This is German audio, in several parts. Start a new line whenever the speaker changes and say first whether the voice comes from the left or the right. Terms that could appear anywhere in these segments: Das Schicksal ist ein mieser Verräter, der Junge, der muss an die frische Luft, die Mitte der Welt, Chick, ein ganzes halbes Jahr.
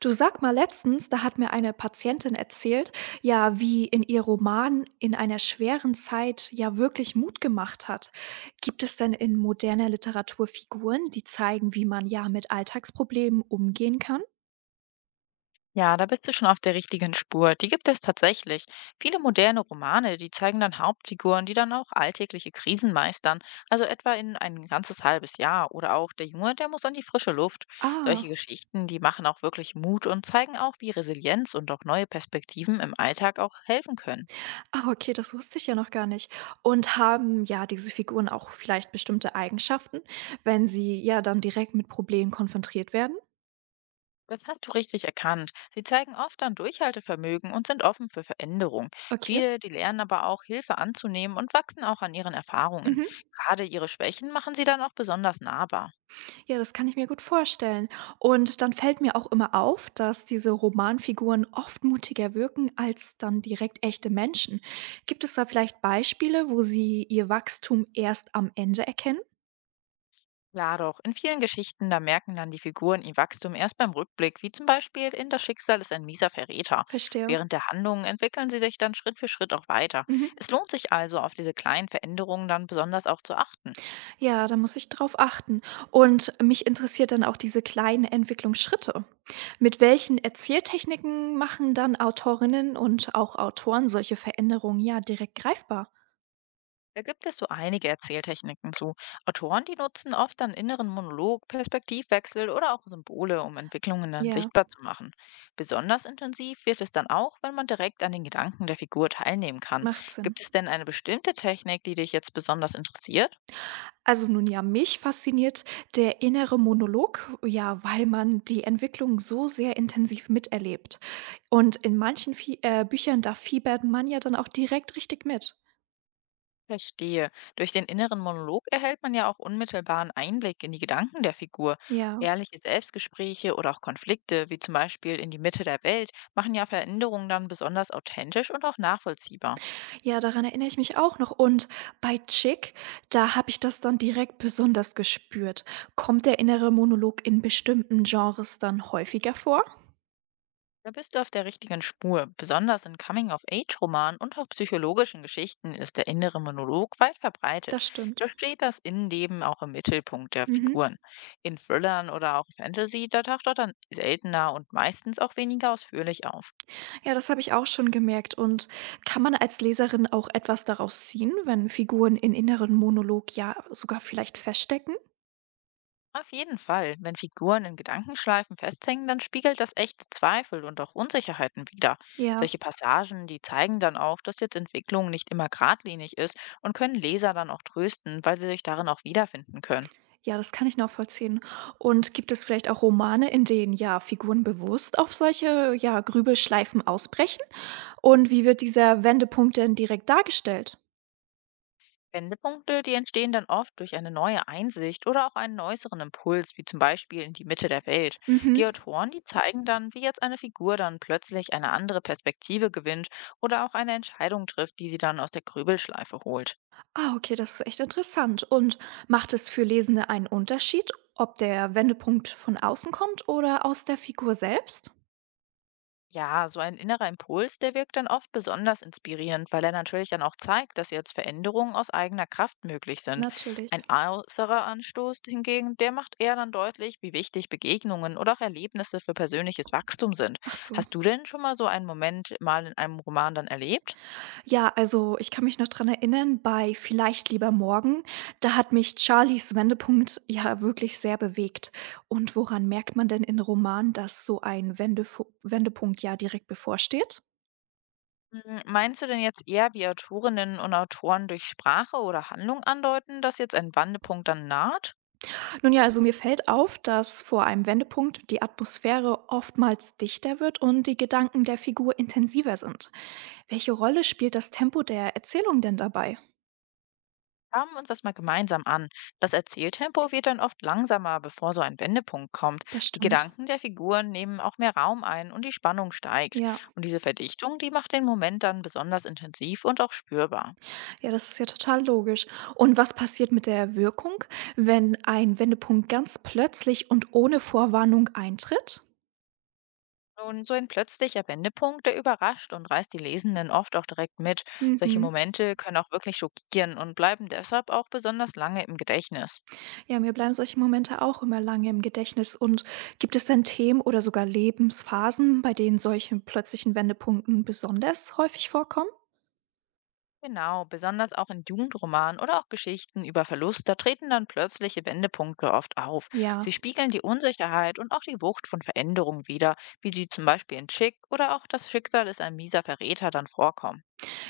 right: Du, sag mal, letztens, da hat mir eine Patientin erzählt, ja, wie in ihr Roman in einer schweren Zeit ja wirklich Mut gemacht hat. Gibt es denn in moderner Literatur Figuren, die zeigen, wie man ja mit Alltagsproblemen umgehen kann?
left: Ja, da bist du schon auf der richtigen Spur. Die gibt es tatsächlich. Viele moderne Romane, die zeigen dann Hauptfiguren, die dann auch alltägliche Krisen meistern. Also etwa in ein ganzes halbes Jahr. Oder auch der Junge, der muss an die frische Luft. Solche
right: Ah,
left: Geschichten, die machen auch wirklich Mut und zeigen auch, wie Resilienz und auch neue Perspektiven im Alltag auch helfen können.
right: ah, okay, das wusste ich ja noch gar nicht. Und haben ja diese Figuren auch vielleicht bestimmte Eigenschaften, wenn sie ja dann direkt mit Problemen konfrontiert werden?
left: Das hast du richtig erkannt. Sie zeigen oft dann Durchhaltevermögen und sind offen für Veränderung.
right: Okay.
left: Viele, die lernen aber auch, Hilfe anzunehmen und wachsen auch an ihren Erfahrungen.
right: Mhm.
left: Gerade ihre Schwächen machen sie dann auch besonders nahbar.
right: Ja, das kann ich mir gut vorstellen. Und dann fällt mir auch immer auf, dass diese Romanfiguren oft mutiger wirken als dann direkt echte Menschen. Gibt es da vielleicht Beispiele, wo sie ihr Wachstum erst am Ende erkennen?
left: Klar doch, in vielen Geschichten, da merken dann die Figuren ihr Wachstum erst beim Rückblick, wie zum Beispiel in Das Schicksal ist ein mieser Verräter.
right: Verstehe.
left: Während der Handlungen entwickeln sie sich dann Schritt für Schritt auch weiter.
right: Mhm.
left: Es lohnt sich also, auf diese kleinen Veränderungen dann besonders auch zu achten.
right: Ja, da muss ich drauf achten. Und mich interessiert dann auch diese kleinen Entwicklungsschritte. Mit welchen Erzähltechniken machen dann Autorinnen und auch Autoren solche Veränderungen ja direkt greifbar?
left: Da gibt es so einige Erzähltechniken zu. Autoren, die nutzen oft dann inneren Monolog, Perspektivwechsel oder auch Symbole, um Entwicklungen dann
right: Ja,
left: sichtbar zu machen. Besonders intensiv wird es dann auch, wenn man direkt an den Gedanken der Figur teilnehmen kann.
right: macht Sinn.
left: Gibt es denn eine bestimmte Technik, die dich jetzt besonders interessiert?
right: Also nun ja, mich fasziniert der innere Monolog, ja, weil man die Entwicklung so sehr intensiv miterlebt. Und in manchen Fie Büchern, da fiebert man ja dann auch direkt richtig mit.
left: Verstehe. Durch den inneren Monolog erhält man ja auch unmittelbaren Einblick in die Gedanken der Figur.
right: Ja,
left: Ehrliche Selbstgespräche oder auch Konflikte, wie zum Beispiel in die Mitte der Welt, machen ja Veränderungen dann besonders authentisch und auch nachvollziehbar.
right: ja, daran erinnere ich mich auch noch. Und bei Chick, da habe ich das dann direkt besonders gespürt. Kommt der innere Monolog in bestimmten Genres dann häufiger vor?
left: Da bist du auf der richtigen Spur. Besonders in Coming-of-Age-Romanen und auch psychologischen Geschichten ist der innere Monolog weit verbreitet.
right: Das stimmt.
left: Da steht das Innenleben auch im Mittelpunkt der
right: Mhm.
left: Figuren. In Thrillern oder auch Fantasy, da taucht er dann seltener und meistens auch weniger ausführlich auf.
right: Ja, das habe ich auch schon gemerkt. Und kann man als Leserin auch etwas daraus ziehen, wenn Figuren in inneren Monolog ja sogar vielleicht feststecken?
left: Auf jeden Fall, wenn Figuren in Gedankenschleifen festhängen, dann spiegelt das echte Zweifel und auch Unsicherheiten wider.
right: Ja,
left: Solche Passagen, die zeigen dann auch, dass jetzt Entwicklung nicht immer geradlinig ist und können Leser dann auch trösten, weil sie sich darin auch wiederfinden können.
right: ja, das kann ich nachvollziehen. Und gibt es vielleicht auch Romane, in denen ja Figuren bewusst auf solche ja Grübelschleifen ausbrechen? Und wie wird dieser Wendepunkt denn direkt dargestellt?
left: Wendepunkte, die entstehen dann oft durch eine neue Einsicht oder auch einen äußeren Impuls, wie zum Beispiel in die Mitte der Welt. Die
right: Mhm.
left: Autoren, die zeigen dann, wie jetzt eine Figur dann plötzlich eine andere Perspektive gewinnt oder auch eine Entscheidung trifft, die sie dann aus der Grübelschleife holt.
right: Ah, okay, das ist echt interessant. Und macht es für Lesende einen Unterschied, ob der Wendepunkt von außen kommt oder aus der Figur selbst?
left: Ja, so ein innerer Impuls, der wirkt dann oft besonders inspirierend, weil er natürlich dann auch zeigt, dass jetzt Veränderungen aus eigener Kraft möglich sind.
right: Natürlich.
left: Ein äußerer Anstoß hingegen, der macht eher dann deutlich, wie wichtig Begegnungen oder auch Erlebnisse für persönliches Wachstum sind.
right: Ach so.
left: Hast du denn schon mal so einen Moment mal in einem Roman dann erlebt?
right: Ja, also, ich kann mich noch dran erinnern, bei „Vielleicht lieber morgen“, da hat mich Charlies Wendepunkt ja wirklich sehr bewegt. Und woran merkt man denn in Romanen, dass so ein Wendefu Wendepunkt ja direkt bevorsteht?
left: Meinst du denn jetzt eher, wie Autorinnen und Autoren durch Sprache oder Handlung andeuten, dass jetzt ein Wandepunkt dann naht?
right: Nun ja, also, mir fällt auf, dass vor einem Wendepunkt die Atmosphäre oftmals dichter wird und die Gedanken der Figur intensiver sind. Welche Rolle spielt das Tempo der Erzählung denn dabei?
left: Schauen wir uns das mal gemeinsam an. Das Erzähltempo wird dann oft langsamer, bevor so ein Wendepunkt kommt.
right: Das
left: Die
right: stimmt,
left: Gedanken der Figuren nehmen auch mehr Raum ein und die Spannung steigt.
right: ja.
left: Und diese Verdichtung, die macht den Moment dann besonders intensiv und auch spürbar.
right: Ja, das ist ja total logisch. Und was passiert mit der Wirkung, wenn ein Wendepunkt ganz plötzlich und ohne Vorwarnung eintritt?
left: Und so ein plötzlicher Wendepunkt, der überrascht und reißt die Lesenden oft auch direkt mit. Solche
right: Mhm.
left: Momente können auch wirklich schockieren und bleiben deshalb auch besonders lange im Gedächtnis.
right: Ja, mir bleiben solche Momente auch immer lange im Gedächtnis. Und gibt es denn Themen oder sogar Lebensphasen, bei denen solche plötzlichen Wendepunkten besonders häufig vorkommen?
left: Genau, besonders auch in Jugendromanen oder auch Geschichten über Verlust, da treten dann plötzliche Wendepunkte oft auf.
right: Ja,
left: Sie spiegeln die Unsicherheit und auch die Wucht von Veränderungen wider, wie sie zum Beispiel in Chick oder auch das Schicksal ist ein mieser Verräter dann vorkommen.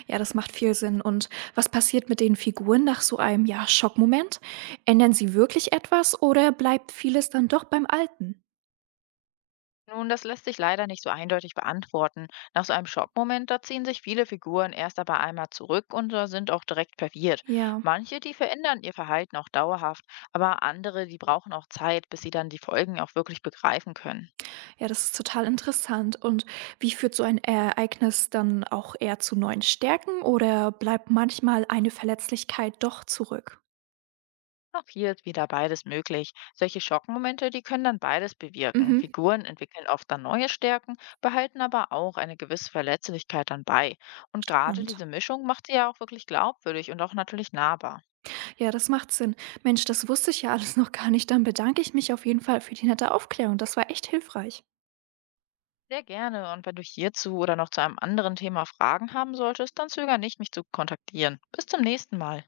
right: ja, das macht viel Sinn. Und was passiert mit den Figuren nach so einem, ja, Schockmoment? Ändern sie wirklich etwas oder bleibt vieles dann doch beim Alten?
left: Nun, das lässt sich leider nicht so eindeutig beantworten. Nach so einem Schockmoment, da ziehen sich viele Figuren erst aber einmal zurück und da sind auch direkt verwirrt.
right: Ja.
left: Manche, die verändern ihr Verhalten auch dauerhaft, aber andere, die brauchen auch Zeit, bis sie dann die Folgen auch wirklich begreifen können.
right: Ja, das ist total interessant. Und wie führt so ein Ereignis dann auch eher zu neuen Stärken oder bleibt manchmal eine Verletzlichkeit doch zurück?
left: Auch hier ist wieder beides möglich. Solche Schockmomente, die können dann beides bewirken.
right: Mhm.
left: Figuren entwickeln oft dann neue Stärken, behalten aber auch eine gewisse Verletzlichkeit dann bei. Und gerade
right: Spannend.
left: diese Mischung macht sie ja auch wirklich glaubwürdig und auch natürlich nahbar.
right: Ja, das macht Sinn. Mensch, das wusste ich ja alles noch gar nicht. Dann bedanke ich mich auf jeden Fall für die nette Aufklärung. Das war echt hilfreich.
left: Sehr gerne. Und wenn du hierzu oder noch zu einem anderen Thema Fragen haben solltest, dann zöger nicht, mich zu kontaktieren. Bis zum nächsten Mal.